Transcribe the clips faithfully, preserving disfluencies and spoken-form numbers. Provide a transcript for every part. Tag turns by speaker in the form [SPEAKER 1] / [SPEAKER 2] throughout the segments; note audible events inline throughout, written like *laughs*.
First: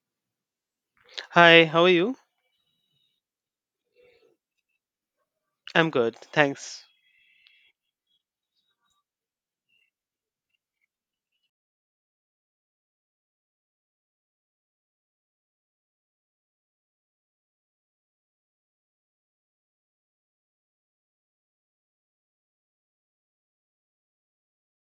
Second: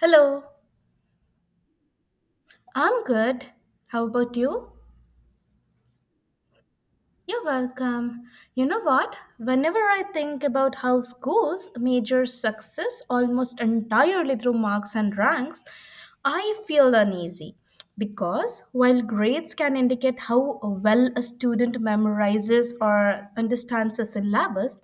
[SPEAKER 1] Hello,
[SPEAKER 2] Hi, how are you?
[SPEAKER 1] I'm good. How about you?
[SPEAKER 2] I'm good, thanks.
[SPEAKER 1] You're welcome. You know what? Whenever I think about how schools measure success almost entirely through marks and ranks, I feel uneasy. Because while grades can indicate how well a student memorizes or understands a syllabus,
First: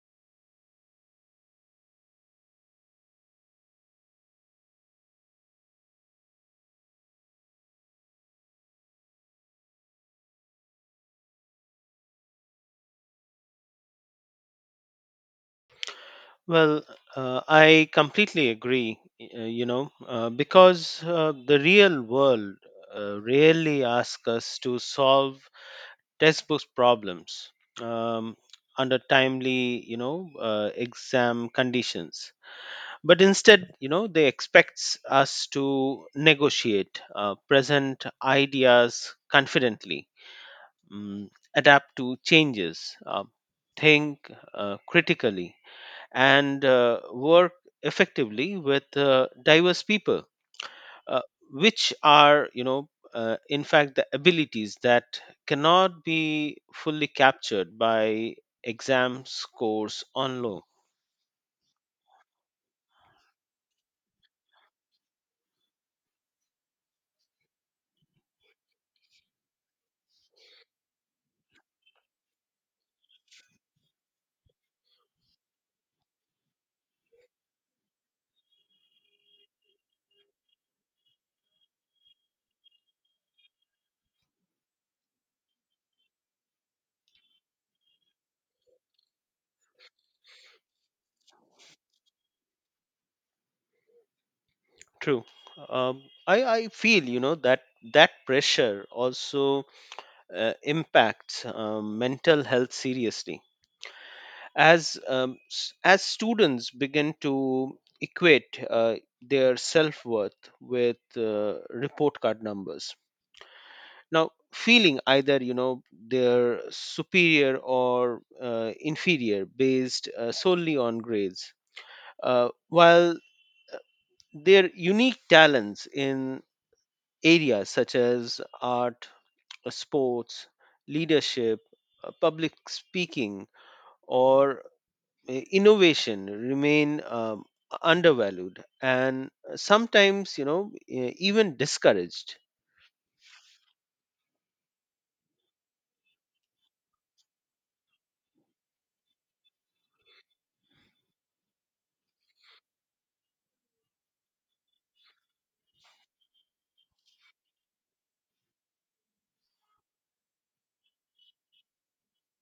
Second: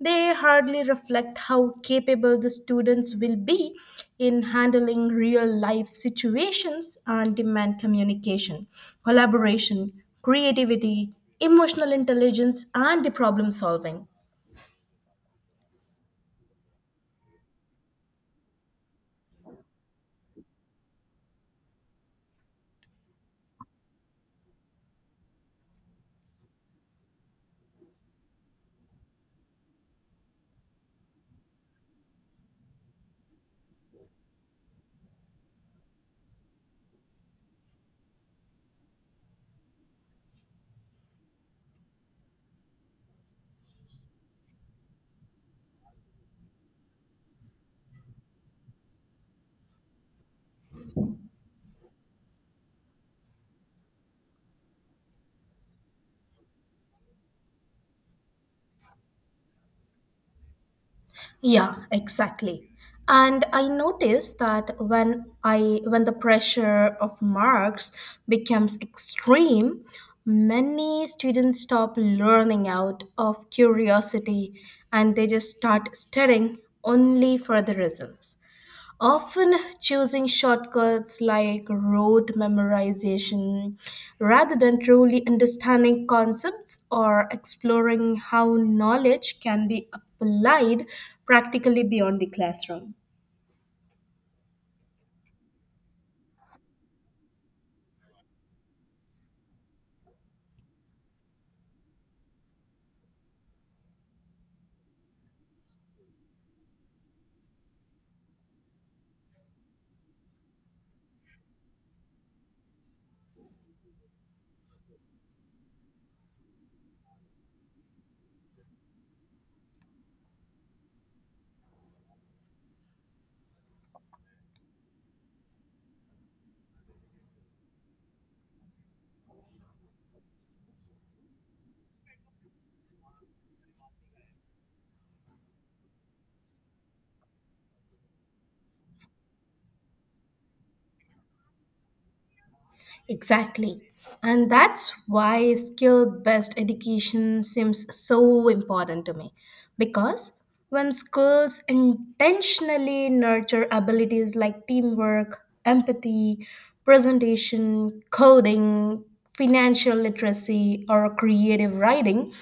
[SPEAKER 1] they hardly reflect how capable the students will be in handling real life situations and demand communication, collaboration, creativity, emotional intelligence and the problem solving.
[SPEAKER 2] Well, uh, I completely agree, y- uh, you know, uh, because uh, the real world uh, rarely asks us to solve textbook problems, um, under timely, you know, uh, exam conditions. But instead, you know, they expects us to negotiate, uh, present ideas confidently, mm, adapt to changes, uh, think uh, critically, and uh, work effectively with uh, diverse people, uh, which are, you know, uh, in fact, the abilities that cannot be fully captured by exam scores on low.
[SPEAKER 1] Yeah, exactly. And I noticed that when i when the pressure of marks becomes extreme, many students stop learning out of curiosity, and they just start studying only for the results, often choosing shortcuts like rote memorization rather than truly understanding concepts or exploring how knowledge can be applied practically beyond the classroom.
[SPEAKER 2] True. Um, I, I feel, you know, that that pressure also uh, impacts uh, mental health seriously, as um, s- as students begin to equate uh, their self worth with uh, report card numbers, now feeling either you know they're superior or uh, inferior based uh, solely on grades, uh, while their unique talents in areas such as art, uh, sports, leadership, uh, public speaking, or i- innovation remain um, undervalued and sometimes, you know e- even discouraged.
[SPEAKER 1] Exactly. And that's why skill based education seems so important to me. Because when schools intentionally nurture abilities like teamwork, empathy, presentation, coding, financial literacy or creative writing,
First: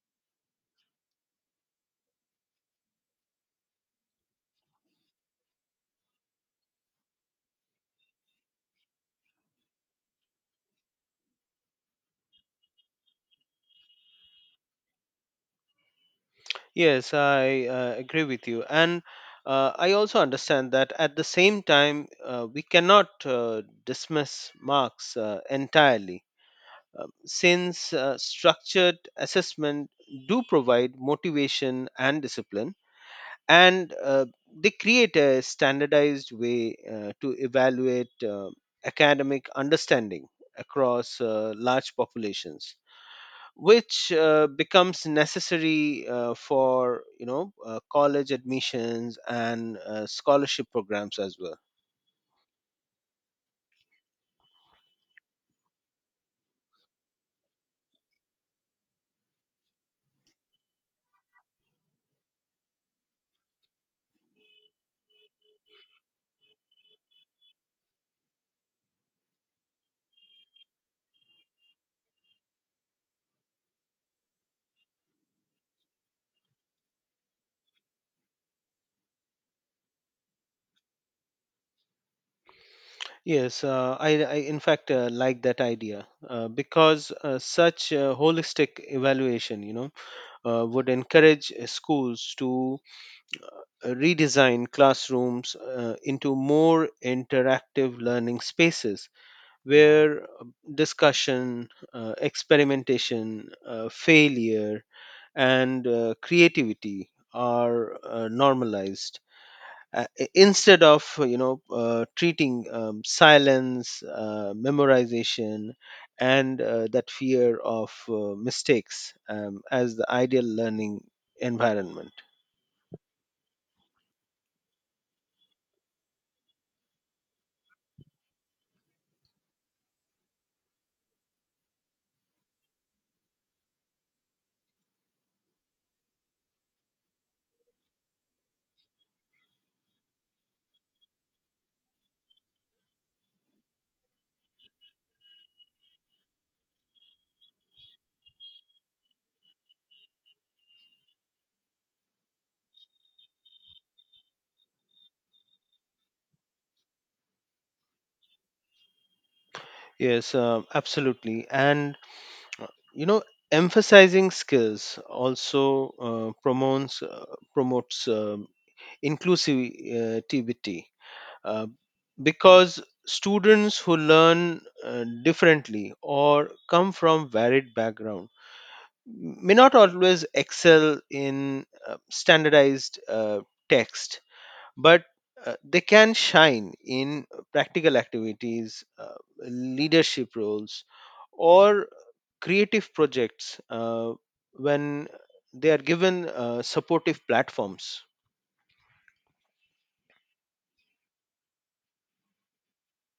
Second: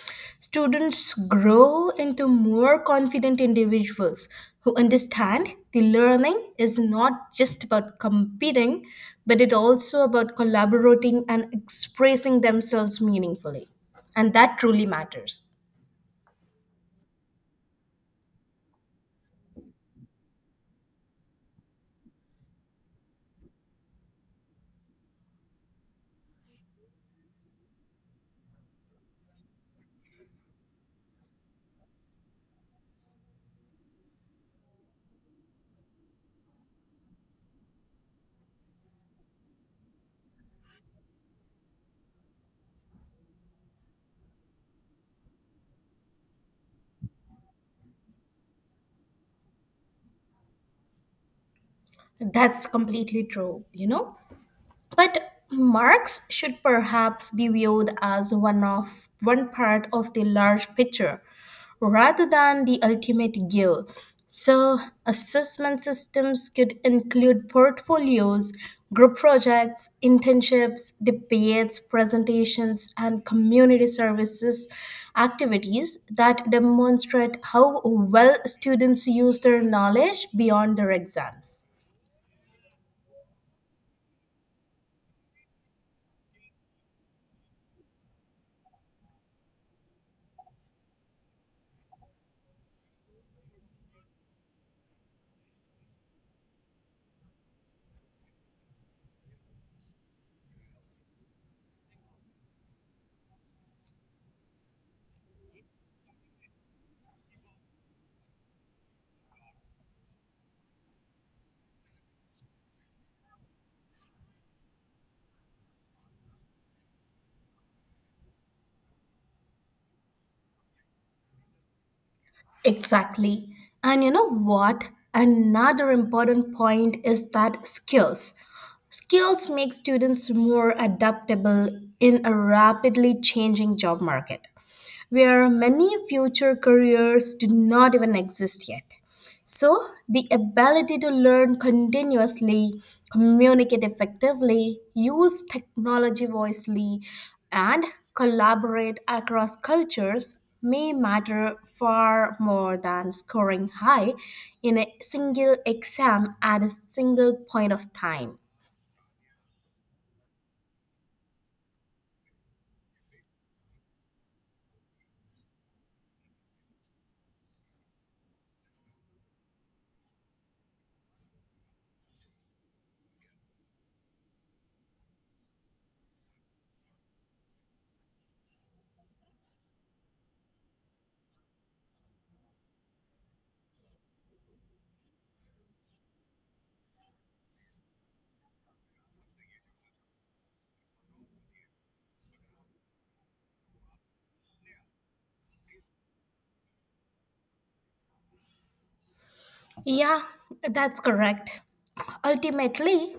[SPEAKER 1] students grow into more confident individuals who understand the learning is not just about competing, but it also about collaborating and expressing themselves meaningfully. And that truly matters.
[SPEAKER 2] Yes, I uh, agree with you, and uh, I also understand that at the same time uh, we cannot uh, dismiss marks uh, entirely, uh, since uh, structured assessment do provide motivation and discipline, and uh, they create a standardized way uh, to evaluate uh, academic understanding across uh, large populations, which uh, becomes necessary uh, for, you know uh, college admissions and uh, scholarship programs as well.
[SPEAKER 1] That's completely true, you know? But Marx should perhaps be viewed as one of one part of the large picture rather than the ultimate goal. So assessment systems could include portfolios, group projects, internships, debates, presentations, and community services activities that demonstrate how well students use their knowledge beyond their exams.
[SPEAKER 2] Yes, uh, I, I in fact uh, like that idea, uh, because uh, such uh, holistic evaluation, you know uh, would encourage uh, schools to redesign classrooms uh, into more interactive learning spaces, where uh, discussion, uh, experimentation, uh, failure, and uh, creativity are uh, normalized, uh, i- instead of, uh, you know uh, treating um, silence, uh, memorization, and uh, that fear of uh, mistakes, um, as the ideal learning environment.
[SPEAKER 1] Exactly. And you know what? Another important point is that skills. Skills make students more adaptable in a rapidly changing job market where many future careers do not even exist yet. So, the ability to learn continuously, communicate effectively, use technology wisely, and collaborate across cultures may matter far more than scoring high in a single exam at a single point of time.
[SPEAKER 2] Yes, um absolutely. And, you know emphasizing skills also uh, promotes uh, promotes um, inclusivity, uh, because students who learn uh, differently or come from varied background may not always excel in uh, standardized uh, text, but uh, they can shine in practical activities, uh, leadership roles, or creative projects uh, when they are given uh, supportive platforms.
[SPEAKER 1] Yeah, that's correct. Ultimately,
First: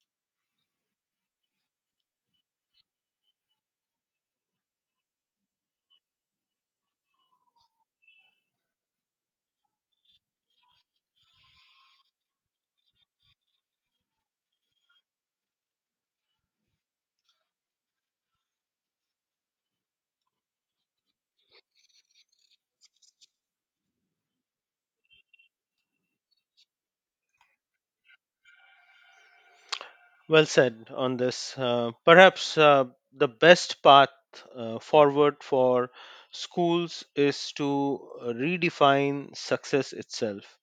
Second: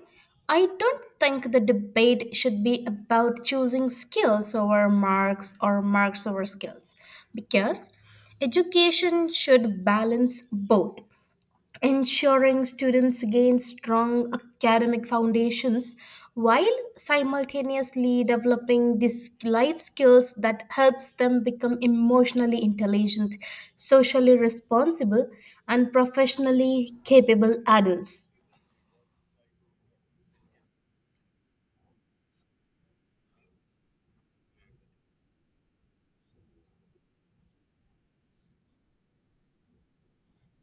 [SPEAKER 1] I don't think the debate should be about choosing skills over marks or marks over skills, because education should balance both, ensuring students gain strong academic foundations while simultaneously developing these life skills that helps them become emotionally intelligent, socially responsible, and professionally capable adults.
[SPEAKER 2] Well said on this. Uh, perhaps uh, the best path uh, forward for schools is to redefine success itself,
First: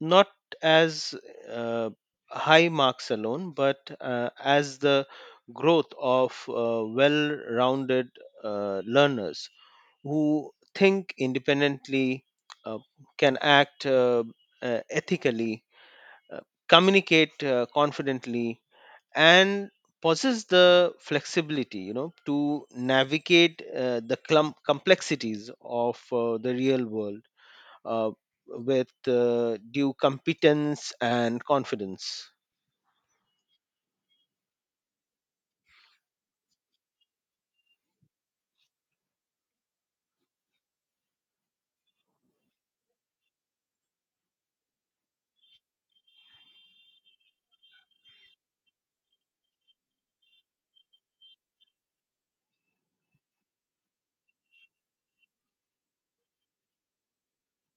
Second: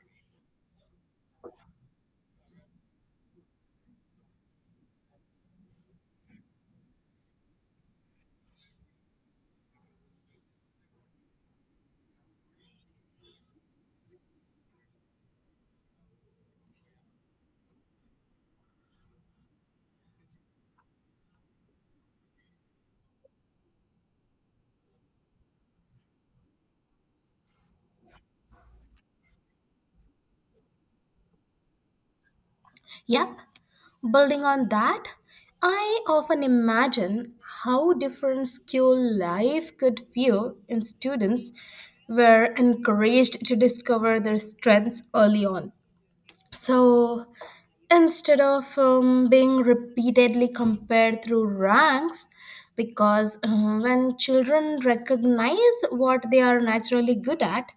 [SPEAKER 2] not as uh, high marks alone, but uh, as the growth of uh, well rounded uh, learners who think independently, uh, can act uh, uh, ethically, uh, communicate uh, confidently, and possess the flexibility, you know to navigate uh, the clum complexities of uh, the real world, uh, with uh, due competence and confidence.
[SPEAKER 1] Yep, building on that, I often imagine how different school life could feel in students were encouraged to discover their strengths early on. So instead of um, being repeatedly compared through ranks, because uh, when children recognize what they are naturally good at,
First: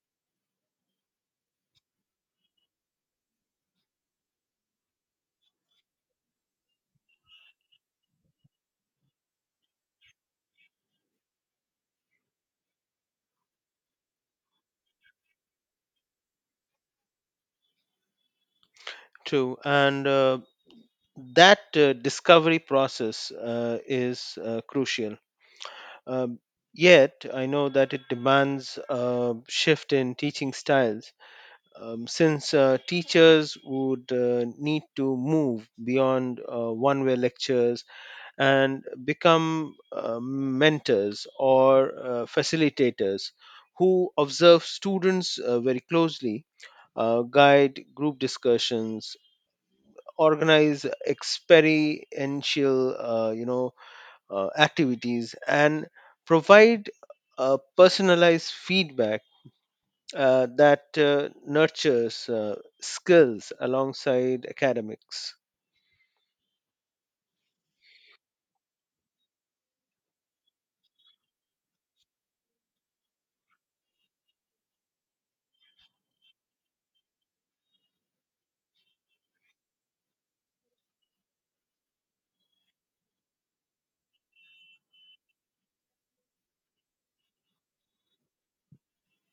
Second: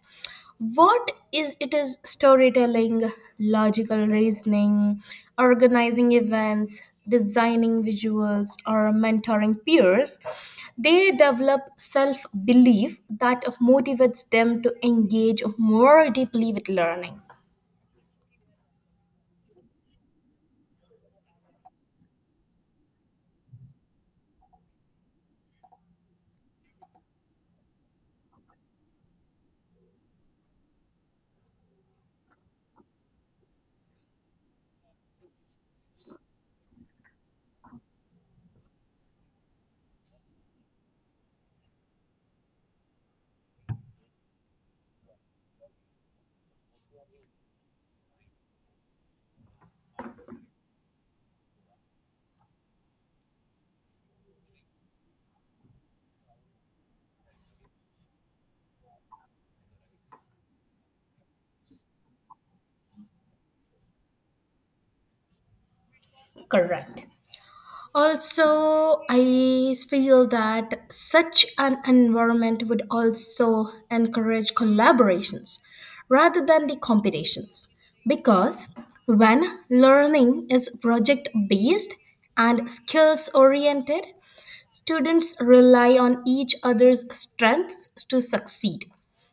[SPEAKER 1] what is it is storytelling, logical reasoning, organizing events, designing visuals, or mentoring peers, they develop self belief that motivates them to engage more deeply with learning.
[SPEAKER 2] True, and uh, that uh, discovery process uh, is uh, crucial. Um, yet, I know that it demands a shift in teaching styles. Um, since uh, teachers would uh, need to move beyond uh, one way lectures and become uh, mentors or uh, facilitators who observe students uh, very closely, uh, guide group discussions, organize experiential, uh, you know uh, activities, and provide uh, personalized feedback uh, that uh, nurtures uh, skills alongside academics.
[SPEAKER 1] Correct. Also, I feel that such an environment would also encourage collaborations rather than the competitions, because when learning is project based and skills oriented, students rely on each other's strengths to succeed.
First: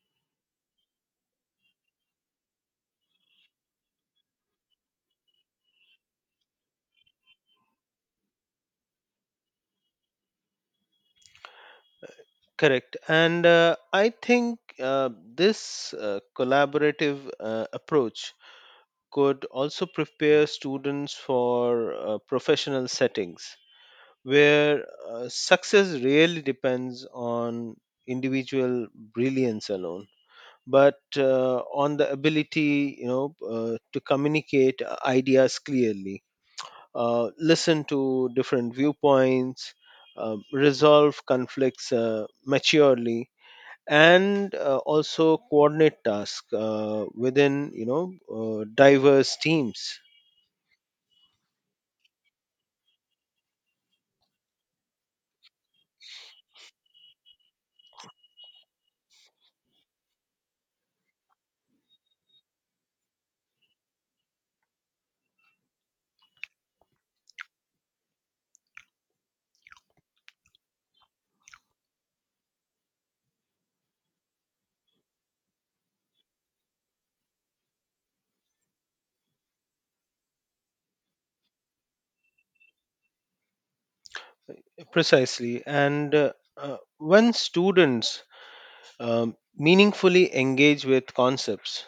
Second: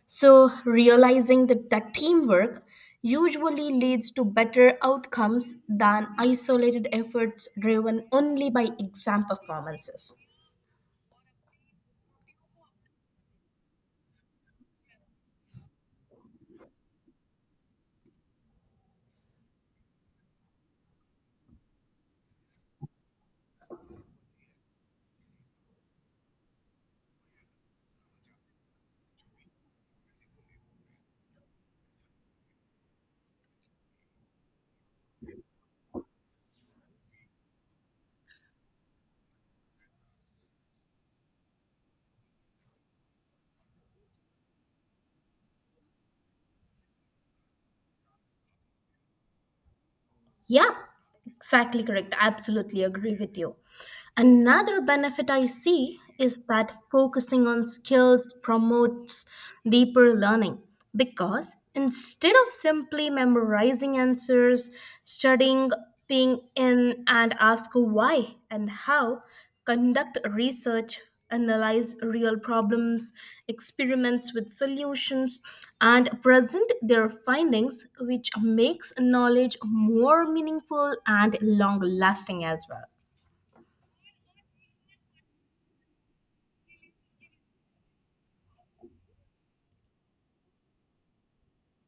[SPEAKER 1] So, realizing that, that teamwork usually leads to better outcomes than isolated efforts driven only by exam performances.
[SPEAKER 2] Correct. And uh, I think uh, this uh, collaborative uh, approach could also prepare students for uh, professional settings, where uh, success really depends on individual brilliance alone, but uh, on the ability, you know uh, to communicate uh, ideas clearly, uh, listen to different viewpoints, uh, resolve conflicts uh, maturely, and uh, also coordinate tasks uh, within, you know uh, diverse teams.
[SPEAKER 1] Yeah, exactly correct. I absolutely agree with you. Another benefit I see is that focusing on skills promotes deeper learning, because instead of simply memorizing answers, studying being in and ask why and how, conduct research, analyze real problems, experiments with solutions, and present their findings, which makes knowledge more meaningful and long lasting as well.
[SPEAKER 2] Precisely. And uh, uh, when students um, meaningfully engage with concepts,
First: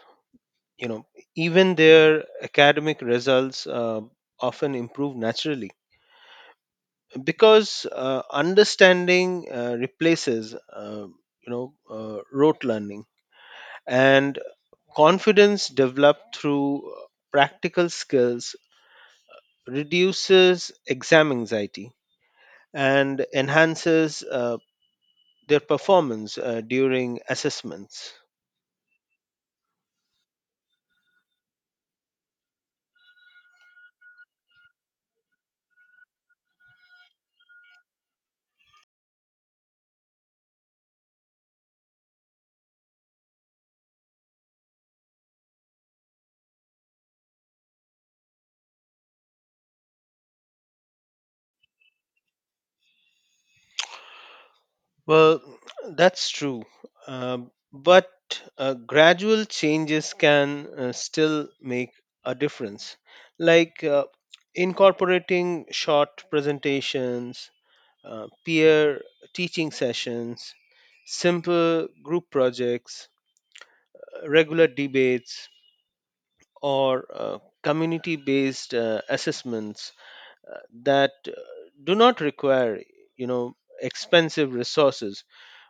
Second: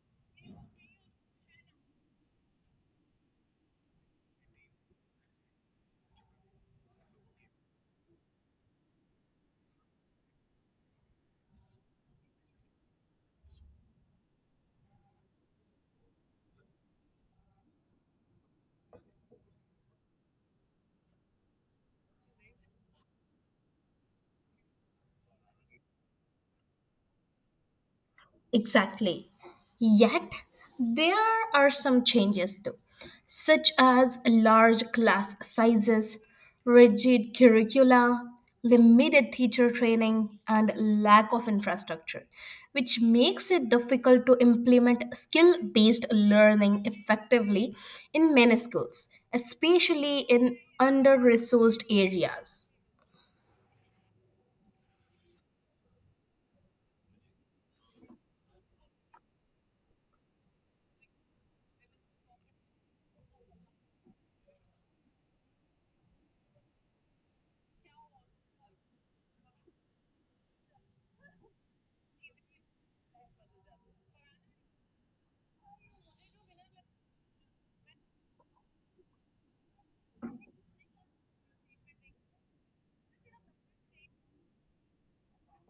[SPEAKER 2] you know even their academic results uh, often improve naturally, because uh, understanding uh, replaces, uh, you know uh, rote learning, and confidence developed through uh, practical skills reduces exam anxiety and enhances uh, their performance uh, during assessments.
[SPEAKER 1] Exactly. Yet, there are some changes too, such as large class sizes, rigid curricula, limited teacher training, and lack of infrastructure, which makes it difficult to implement skill based learning effectively in many schools, especially in under resourced areas.
[SPEAKER 2] Well, that's true. Um but uh, gradual changes can uh, still make a difference, like uh, incorporating short presentations, uh, peer teaching sessions, simple group projects, uh, regular debates, or uh, community based uh, assessments uh, that uh, do not require, you know expensive resources,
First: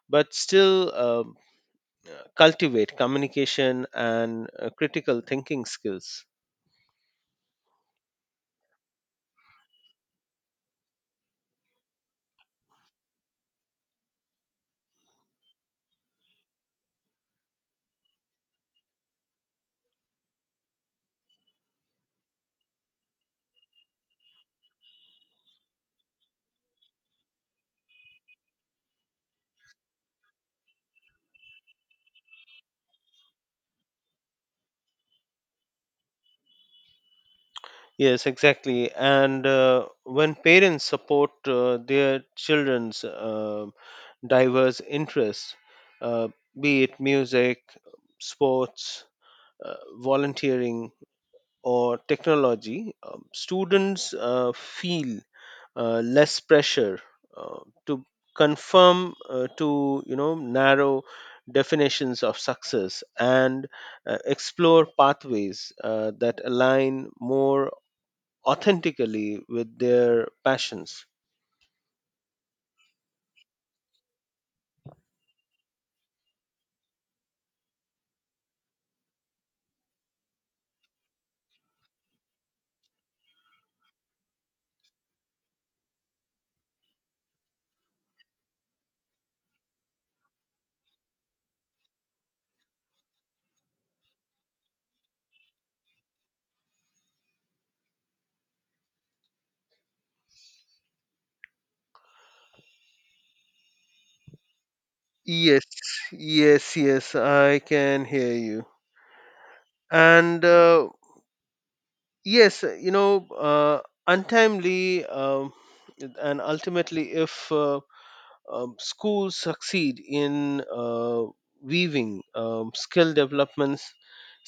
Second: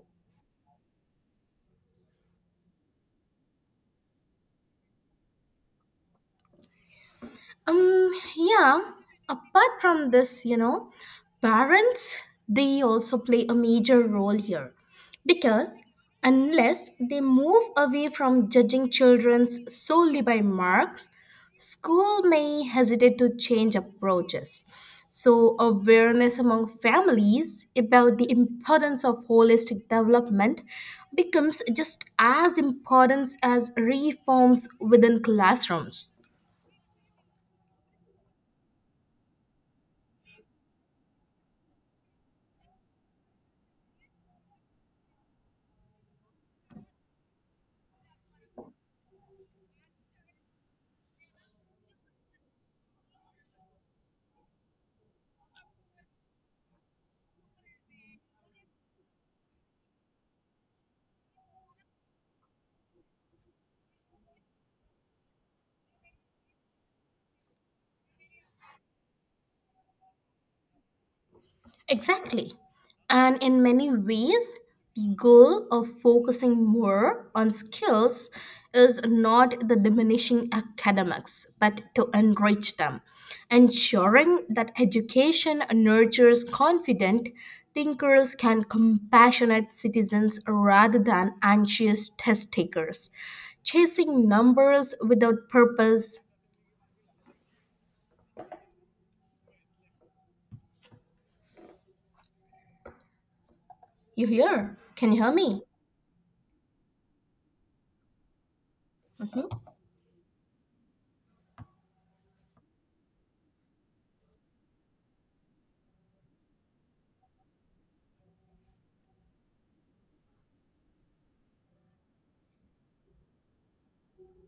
[SPEAKER 2] but still um cultivate communication and uh, critical thinking skills.
[SPEAKER 1] Um, yeah, apart from this, you know, parents, they also play a major role here, because unless they move away from judging children solely by marks, school may hesitate to change approaches. So, awareness among families about the importance of holistic development becomes just as important as reforms within classrooms.
[SPEAKER 2] Yes, exactly. And uh, when parents support uh, their children's uh, diverse interests, uh, be it music, sports, uh, volunteering, or technology, um, students uh, feel uh, less pressure uh, to confirm uh, to, you know narrow definitions of success, and uh, explore pathways uh, that align more authentically with their passions.
[SPEAKER 1] Exactly. And in many ways, the goal of focusing more on skills is not the diminishing academics, but to enrich them, ensuring that education nurtures confident thinkers and compassionate citizens rather than anxious test takers chasing numbers without purpose. You hear? Can you hear me?
[SPEAKER 2] Yes, yes, yes, I can hear you.
[SPEAKER 1] Mhm.
[SPEAKER 2] And uh, yes, you know, uh, untimely um, and ultimately, if uh, um, schools succeed in uh, weaving um, skill developments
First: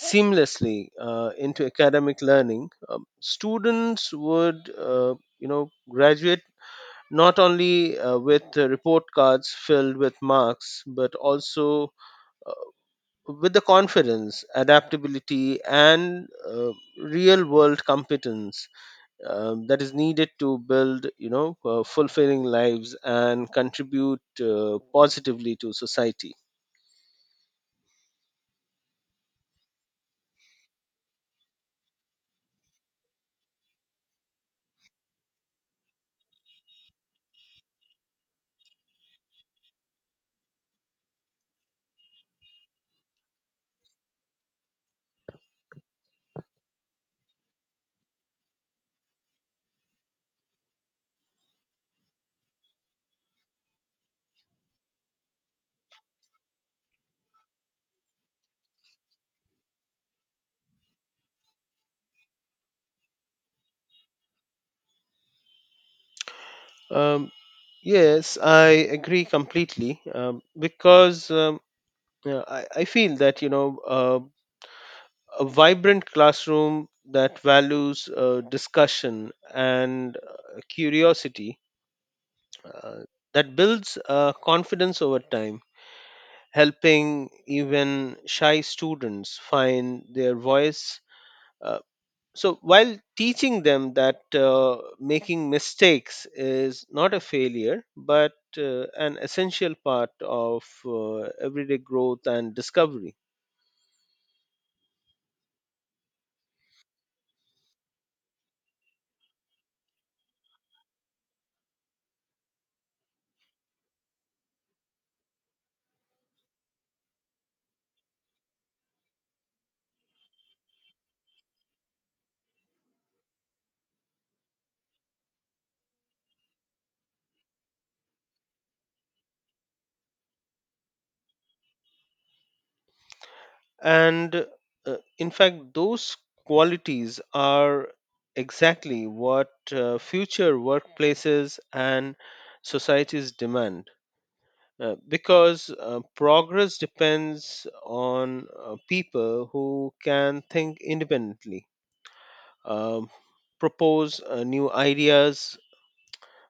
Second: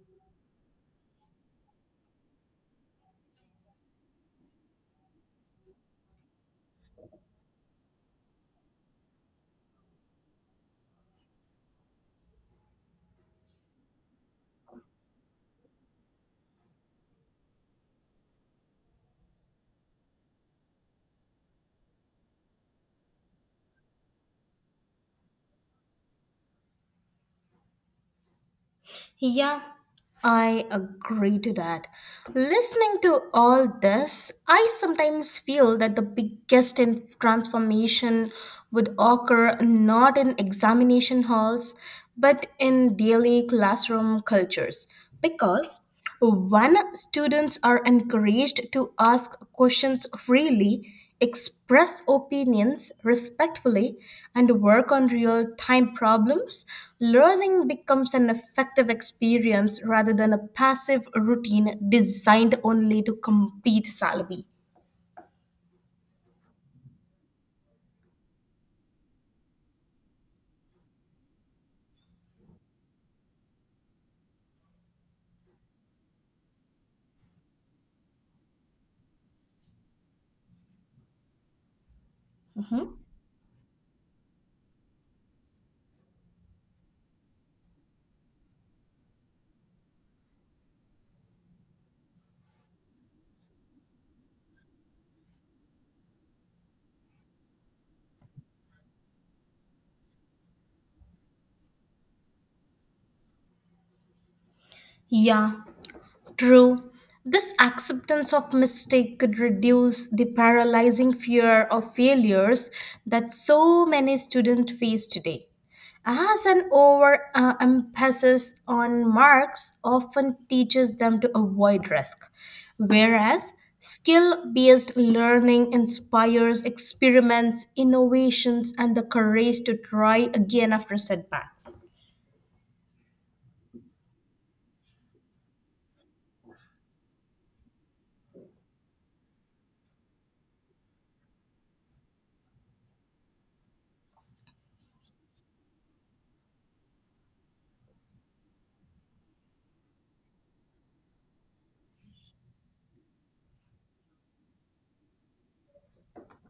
[SPEAKER 2] seamlessly uh, into academic learning, um, students would, uh, you know, graduate, not only uh, with uh, report cards filled with marks, but also uh, with the confidence, adaptability, and uh, real world competence um, that is needed to build, you know uh, fulfilling lives and contribute uh, positively to society.
[SPEAKER 1] Yeah, I agree to that. Listening to all this, I sometimes feel that the biggest in- transformation would occur not in examination halls, but in daily classroom cultures. Because when students are encouraged to ask questions freely, express opinions respectfully, and work on real time problems, learning becomes an effective experience rather than a passive routine designed only to complete salary.
[SPEAKER 2] um, yes, I agree completely. Um, because um, yeah, I, I feel that, you know uh, a vibrant classroom that values uh, discussion and uh, curiosity, uh,
[SPEAKER 1] Mhm.
[SPEAKER 2] that builds uh, confidence over time, helping even shy students find their voice, uh, so while teaching them that uh, making mistakes is not a failure but uh, an essential part of uh, everyday growth and discovery.
[SPEAKER 1] Yeah, true. This acceptance of mistake could reduce the paralyzing fear of failures that so many students face today. As an over uh, emphasis on marks often teaches them to avoid risk, whereas skill based learning inspires experiments, innovations, and the courage to try again after setbacks.
[SPEAKER 2] And uh, in fact, those qualities are exactly what uh, future workplaces and societies demand, uh, because uh, progress depends on uh, people who can think independently, um, propose uh, new ideas,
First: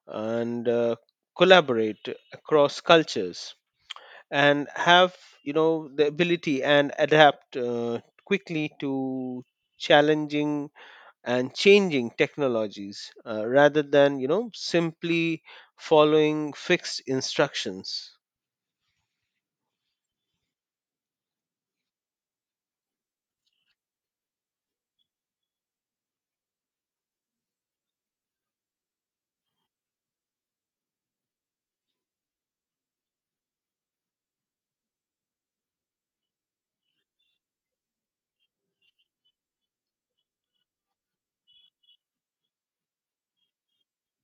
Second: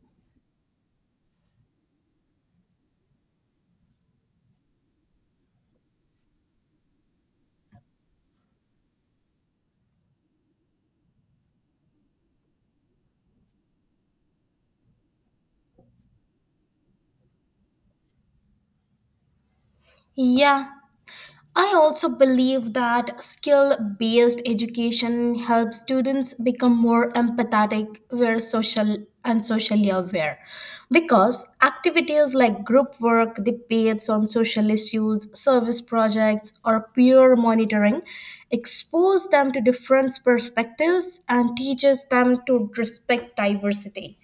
[SPEAKER 2] and uh, collaborate across cultures, and have, you know the ability and adapt uh, quickly to challenging and changing technologies, uh, rather than, you know simply following fixed instructions.
[SPEAKER 1] Yeah, I also believe that skill based education helps students become more empathetic, were social and socially aware, because activities like group work, debates on social issues, service projects, or peer monitoring expose them to different perspectives and teaches them to respect diversity.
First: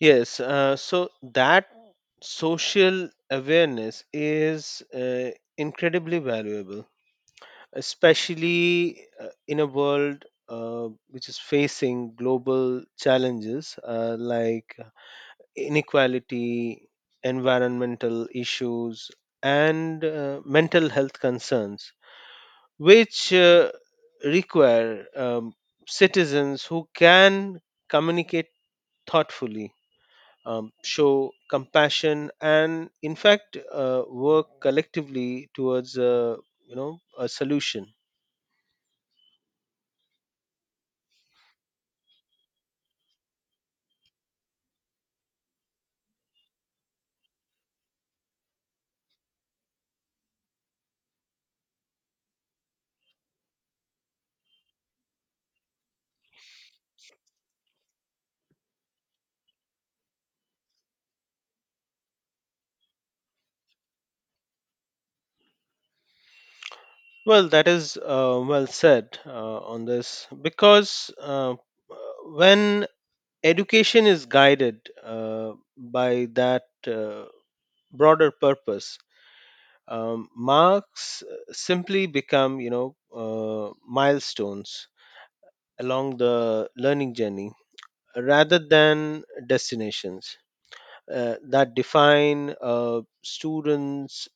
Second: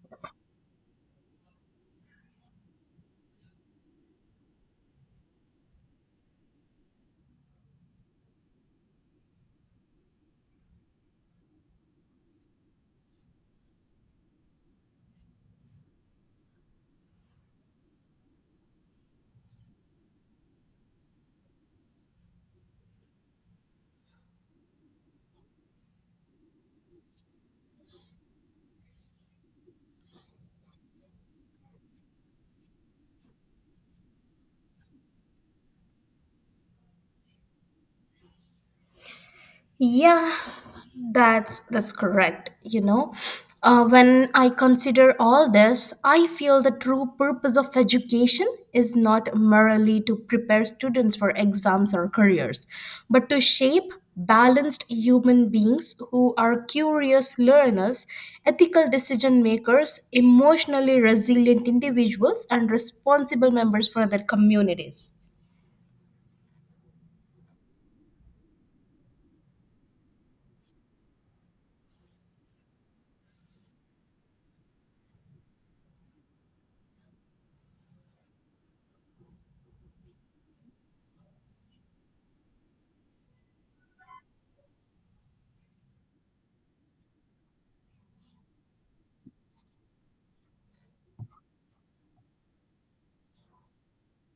[SPEAKER 2] Yes. Uh, so that social awareness is uh, incredibly valuable, especially uh, in a world uh, which is facing global challenges uh, like inequality, environmental issues, and uh, mental health concerns, which uh, require um, citizens who can communicate thoughtfully, Um, show compassion, and in fact uh, work collectively towards a you know a solution.
[SPEAKER 1] Yeah, that's that's correct. You know, uh, when I consider all this, I feel the true purpose of education is not merely to prepare students for exams or careers, but to shape balanced human beings who are curious learners, ethical decision makers, emotionally resilient individuals, and responsible members for their communities.
[SPEAKER 2] Well, that is uh, well said uh, on this, because uh, when education is guided uh, by that uh, broader purpose, um, marks uh, simply become, you know, uh, milestones along the learning journey, rather than destinations uh, that define a student's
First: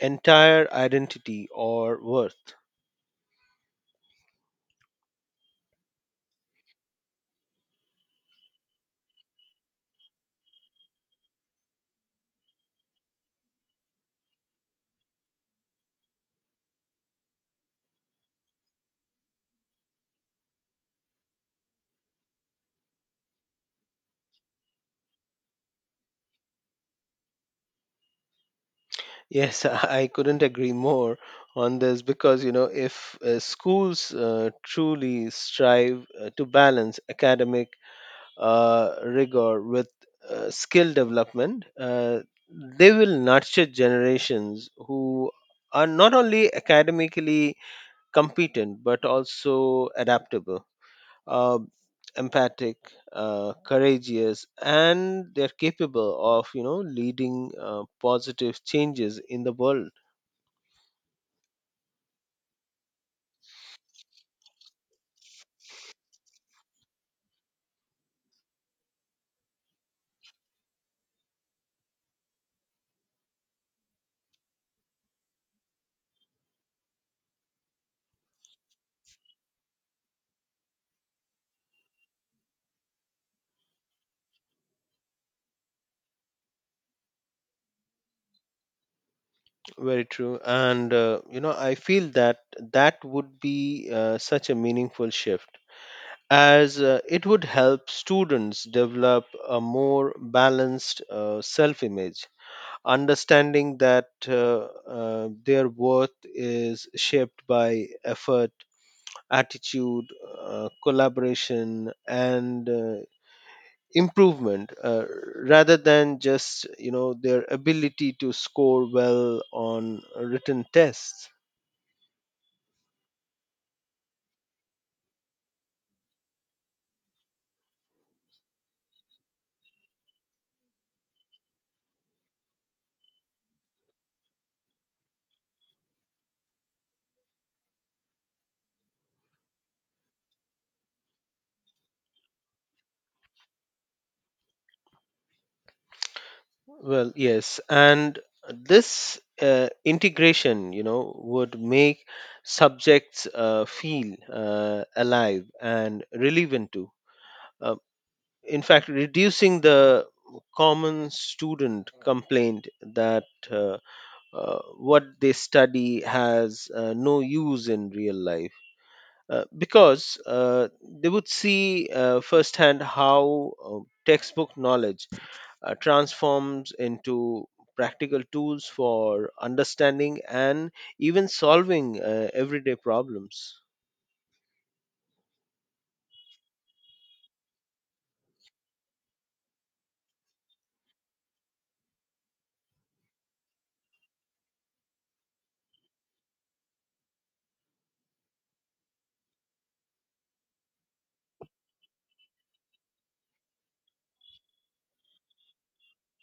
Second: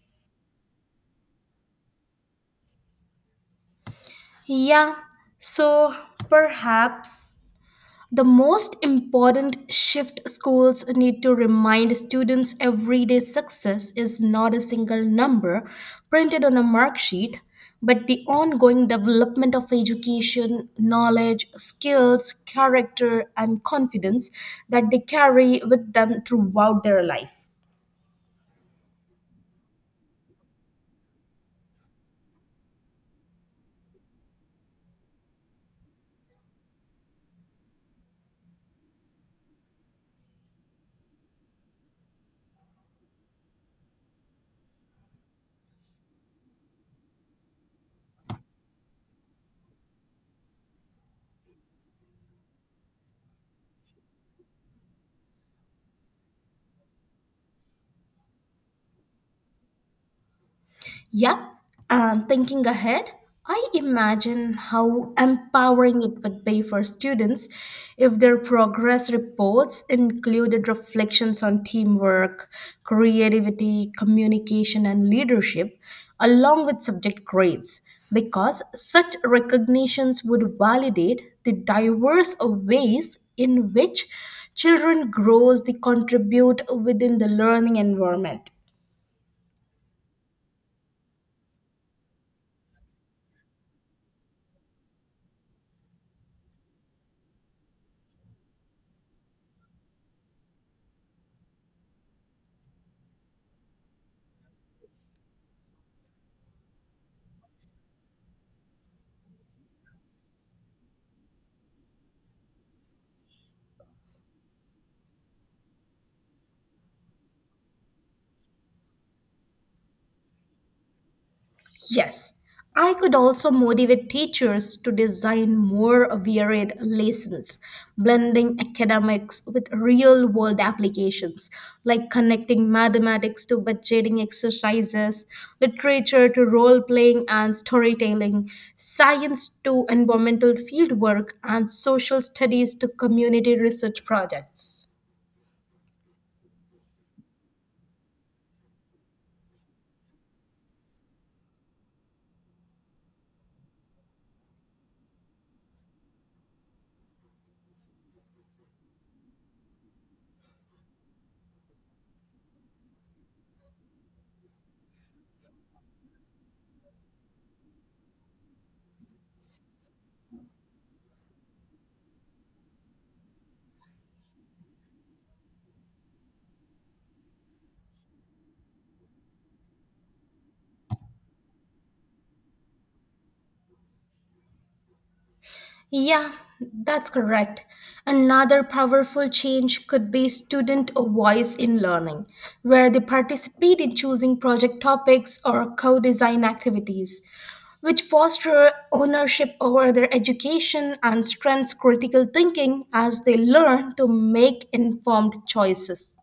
[SPEAKER 2] entire identity or worth.
[SPEAKER 1] Yeah, so perhaps the most important shift schools need to remind students everyday success is not a single number printed on a mark sheet, but the ongoing development of education, knowledge, skills, character, and confidence that they carry with them throughout their life.
[SPEAKER 2] Yes, *laughs* I I couldn't agree more on this, because, you know, if uh, schools uh, truly strive uh, to balance academic uh, rigor with uh, skill development, uh, they will nurture generations who are not only academically competent, but also adaptable, uh, empathic, uh, courageous, and they're capable of, you know, leading uh, positive changes in the world.
[SPEAKER 1] Yep, and thinking ahead, I imagine how empowering it would be for students if their progress reports included reflections on teamwork, creativity, communication, and leadership, along with subject grades, because such recognitions would validate the diverse ways in which children grows they contribute within the learning environment.
[SPEAKER 2] Very true. And, uh, you know, I feel that that would be uh, such a meaningful shift, as uh, it would help students develop a more balanced uh, self image, understanding that uh, uh, their worth is shaped by effort, attitude, uh, collaboration, and uh, improvement, uh, rather than just, you know their ability to score well on written tests.
[SPEAKER 1] Yes, I could also motivate teachers to design more varied lessons, blending academics with real world applications, like connecting mathematics to budgeting exercises, literature to role playing and storytelling, science to environmental fieldwork, and social studies to community research projects.
[SPEAKER 2] Well, yes, and this uh, integration, you know, would make subjects uh, feel uh, alive and relevant too. Uh, in fact, reducing the common student complaint that, uh, uh, what they study has uh, no use in real life, uh, because uh, they would see uh, firsthand how uh, textbook knowledge uh, transforms into practical tools for understanding and even solving uh, everyday problems.
[SPEAKER 1] Yeah, that's correct. Another powerful change could be student voice in learning, where they participate in choosing project topics or co design activities, which foster ownership over their education and strengthens critical thinking as they learn to make informed choices.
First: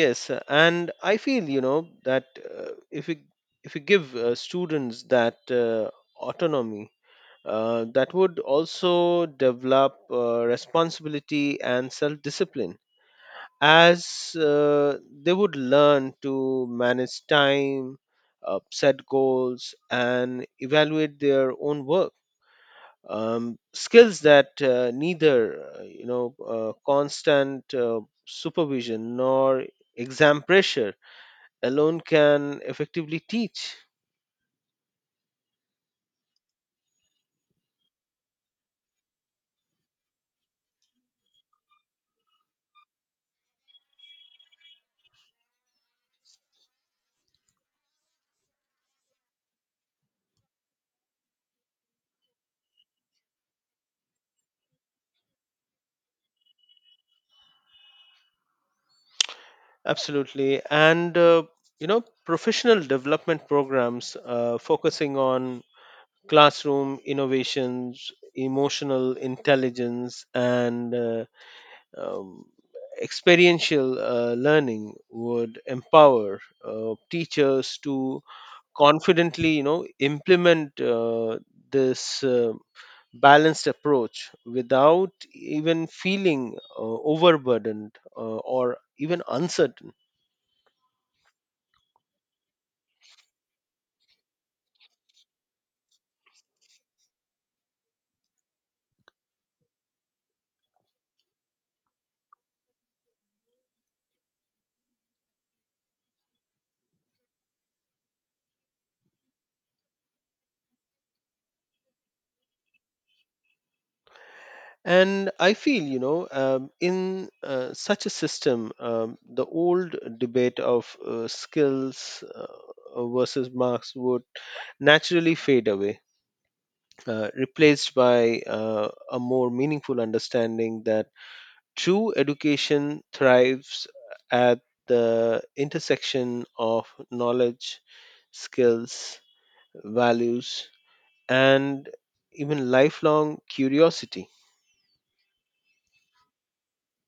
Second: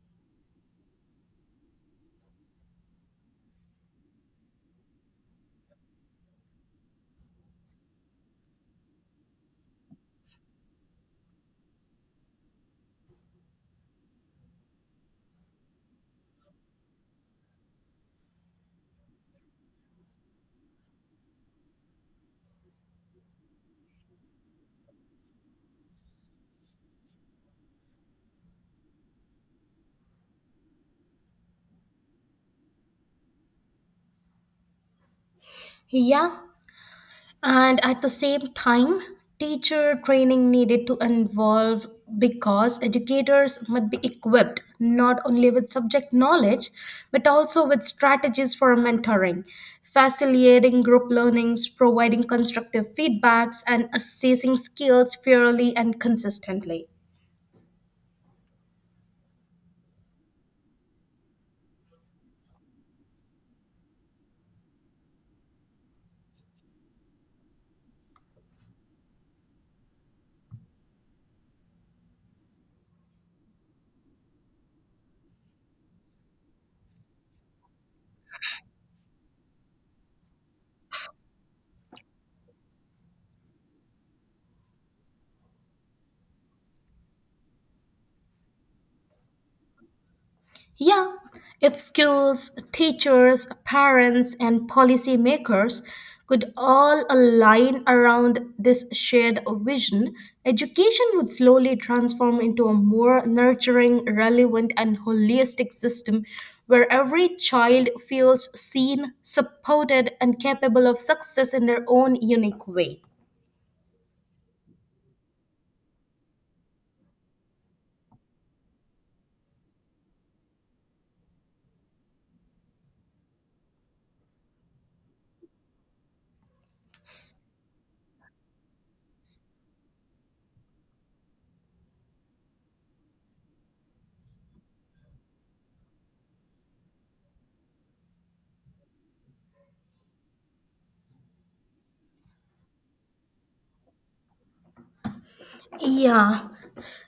[SPEAKER 2] Yes. Uh, and I feel, you know that uh, if we if we give uh, students that uh, autonomy, uh, that would also develop uh, responsibility and self discipline, as uh, they would learn to manage time, uh, set goals, and evaluate their own work. Um, skills that uh, neither, uh, you know uh, constant uh, supervision nor exam pressure alone can effectively teach.
[SPEAKER 1] Yeah, and at the same time, teacher training needed to involve because educators must be equipped not only with subject knowledge but also with strategies for mentoring, facilitating group learnings, providing constructive feedbacks, and assessing skills fairly and consistently.
[SPEAKER 2] Absolutely. And uh, you know professional development programs uh, focusing on classroom innovations, emotional intelligence, and uh, um, experiential uh, learning would empower uh, teachers to confidently, you know, implement uh, this uh, balanced approach without even feeling uh, overburdened uh, or even uncertain.
[SPEAKER 1] Yeah, if schools, teachers, parents, and policymakers could all align around this shared vision, education would slowly transform into a more nurturing, relevant, and holistic system where every child feels seen, supported, and capable of success in their own unique way.
[SPEAKER 2] And I feel, you know, um, in uh, such a system, um, the old debate of uh, skills uh, uh, versus marks would naturally fade away, uh, replaced by uh, a more meaningful understanding that true education thrives at the intersection of knowledge, skills, values, and even lifelong curiosity.
[SPEAKER 1] Yeah,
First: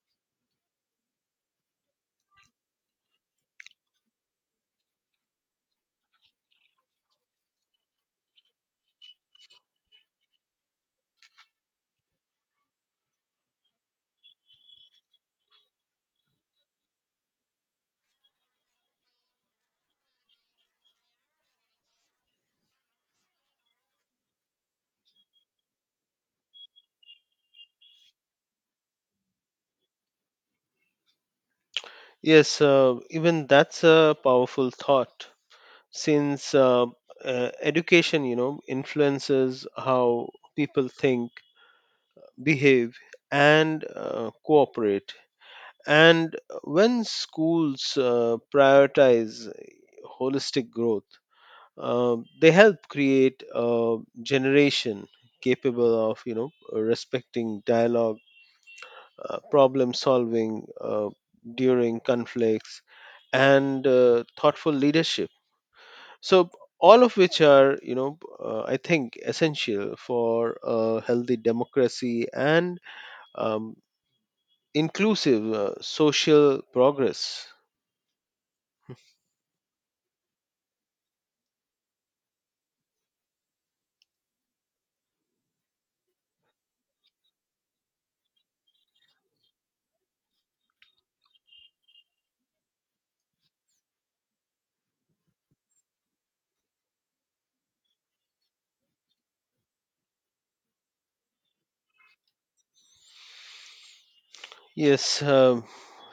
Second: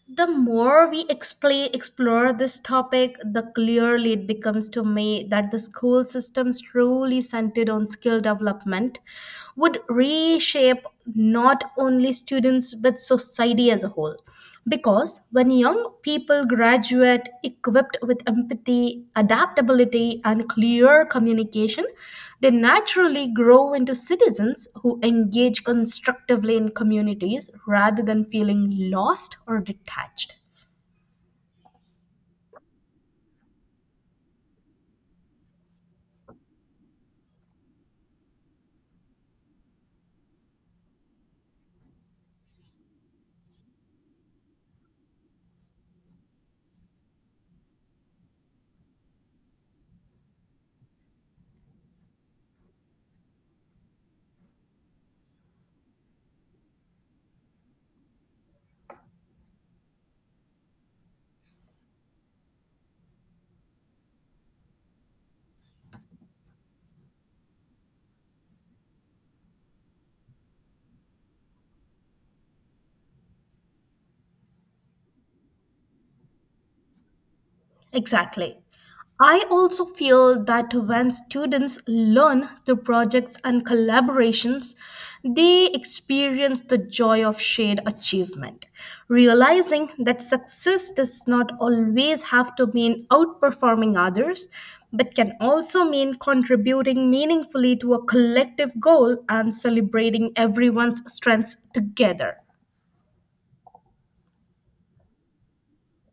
[SPEAKER 1] the more we explain, explore this topic, the clearly it becomes to me that the school systems truly centered on skill development would reshape not only students but society as a whole. Because because when young people graduate equipped with empathy, adaptability, and clear communication, they naturally grow into citizens who engage constructively in communities rather than feeling lost or detached.
[SPEAKER 2] Yes. Uh, even that's a powerful thought, since uh, uh, education, you know, influences how people think, behave, and uh, cooperate. And when schools uh, prioritize holistic growth, uh, they help create a generation capable of, you know, respecting dialogue, uh, problem solving uh, during conflicts, and uh, thoughtful leadership, so all of which are, you know uh, I think, essential for a healthy democracy and um, inclusive uh, social progress.
[SPEAKER 1] Exactly. I also feel that when students learn through projects and collaborations, they experience the joy of shared achievement, realizing that success does not always have to mean outperforming others, but can also mean contributing meaningfully to a collective goal and celebrating everyone's strengths together.
[SPEAKER 2] Yes, um,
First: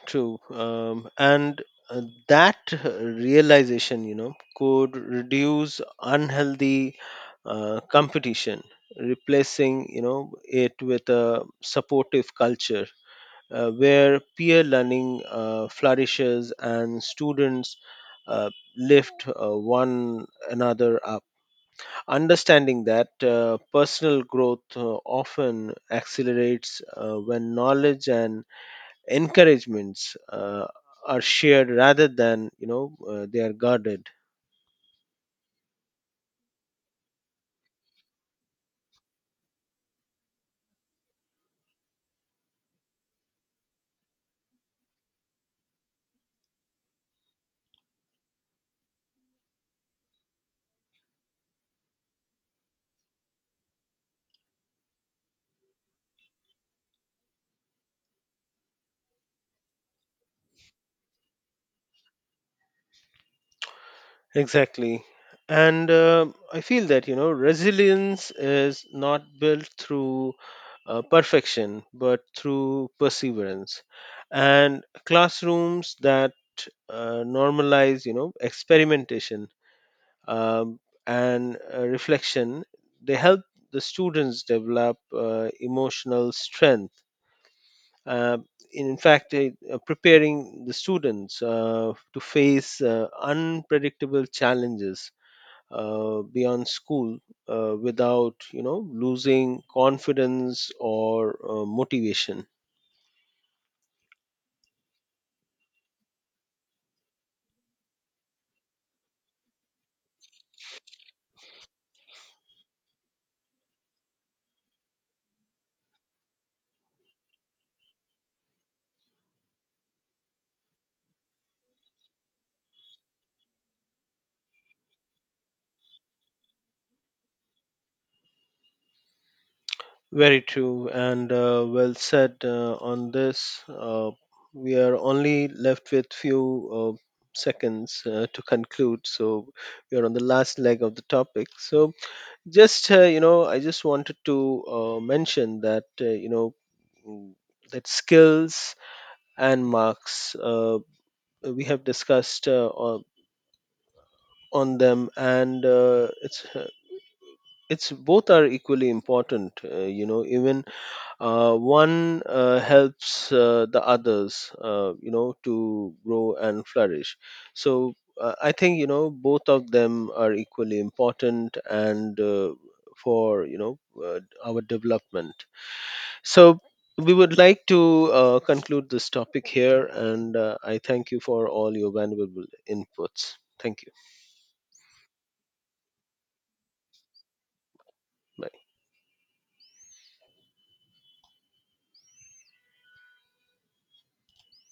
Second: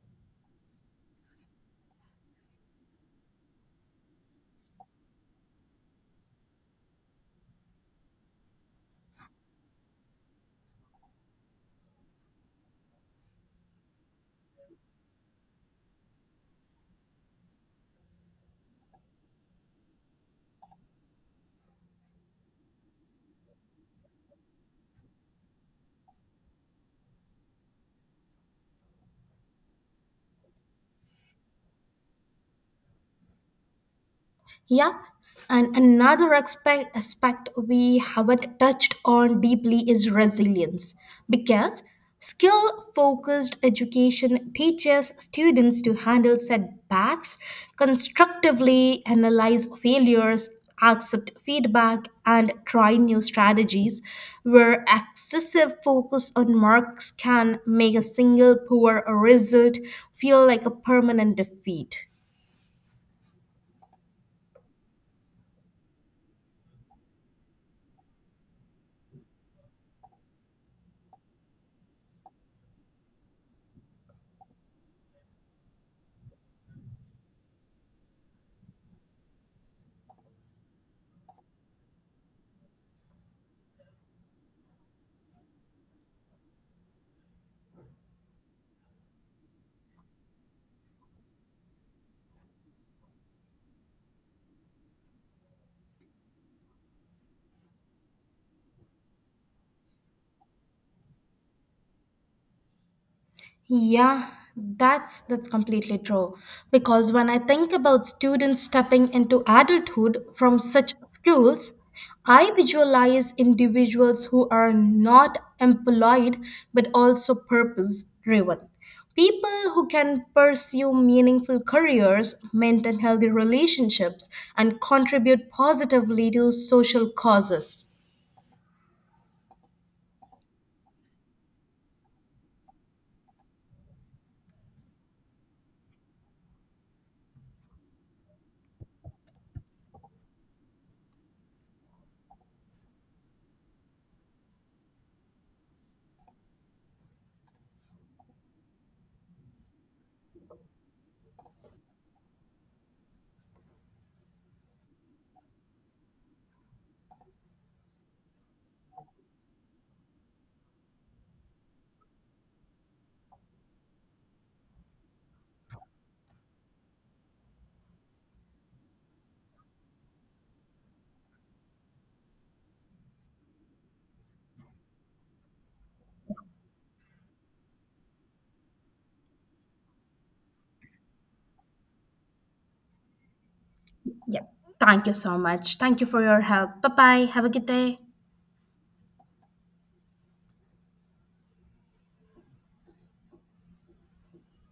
[SPEAKER 2] true. Um, and uh, that uh, realization, you know could reduce unhealthy uh, competition, replacing, you know it with a supportive culture, uh, where peer learning uh, flourishes and students uh, lift uh, one another up. Understanding that uh, personal growth uh, often accelerates uh, when knowledge and encouragements uh, are shared, rather than, you know uh, they are guarded.
[SPEAKER 1] Yeah, and another aspect, aspect we haven't touched on deeply is resilience, because skill focused education teaches students to handle setbacks, constructively analyze failures, accept feedback, and try new strategies, where excessive focus on marks can make a single poor result feel like a permanent defeat.
[SPEAKER 2] Exactly. And um I feel that, you know, resilience is not built through uh, perfection, but through perseverance. And classrooms that uh, normalize, you know, experimentation um, and uh, reflection, they help the students develop uh, emotional strength. Uh, in fact, it, uh, preparing the students uh, to face uh, unpredictable challenges uh, beyond school, uh, without, you know losing confidence or uh, motivation.
[SPEAKER 1] Yeah, that's that's completely true. Because when I think about students stepping into adulthood from such schools, I visualize individuals who are not employed but also purpose driven. People who can pursue meaningful careers, maintain healthy relationships, and contribute positively to social causes.
[SPEAKER 2] Very true, and uh, well said uh, on this. Uh, we are only left with few uh, seconds uh, to conclude, so we are on the last leg of the topic. So just, uh, you know I just wanted to uh, mention that, uh, you know mm, that skills and marks, uh, we have discussed uh, on them, and uh, it's uh, it's both are equally important, uh, you know even uh, one uh, helps uh, the others, uh, you know to grow and flourish. So uh, I think, you know both of them are equally important, and uh, for, you know uh, our development. So we would like to uh, conclude this topic here, and uh, I thank you for all your valuable inputs. Thank you.
[SPEAKER 1] Yeah. Thank you so much. Thank you for your help. Bye bye. Have a good day.
[SPEAKER 2] Bye.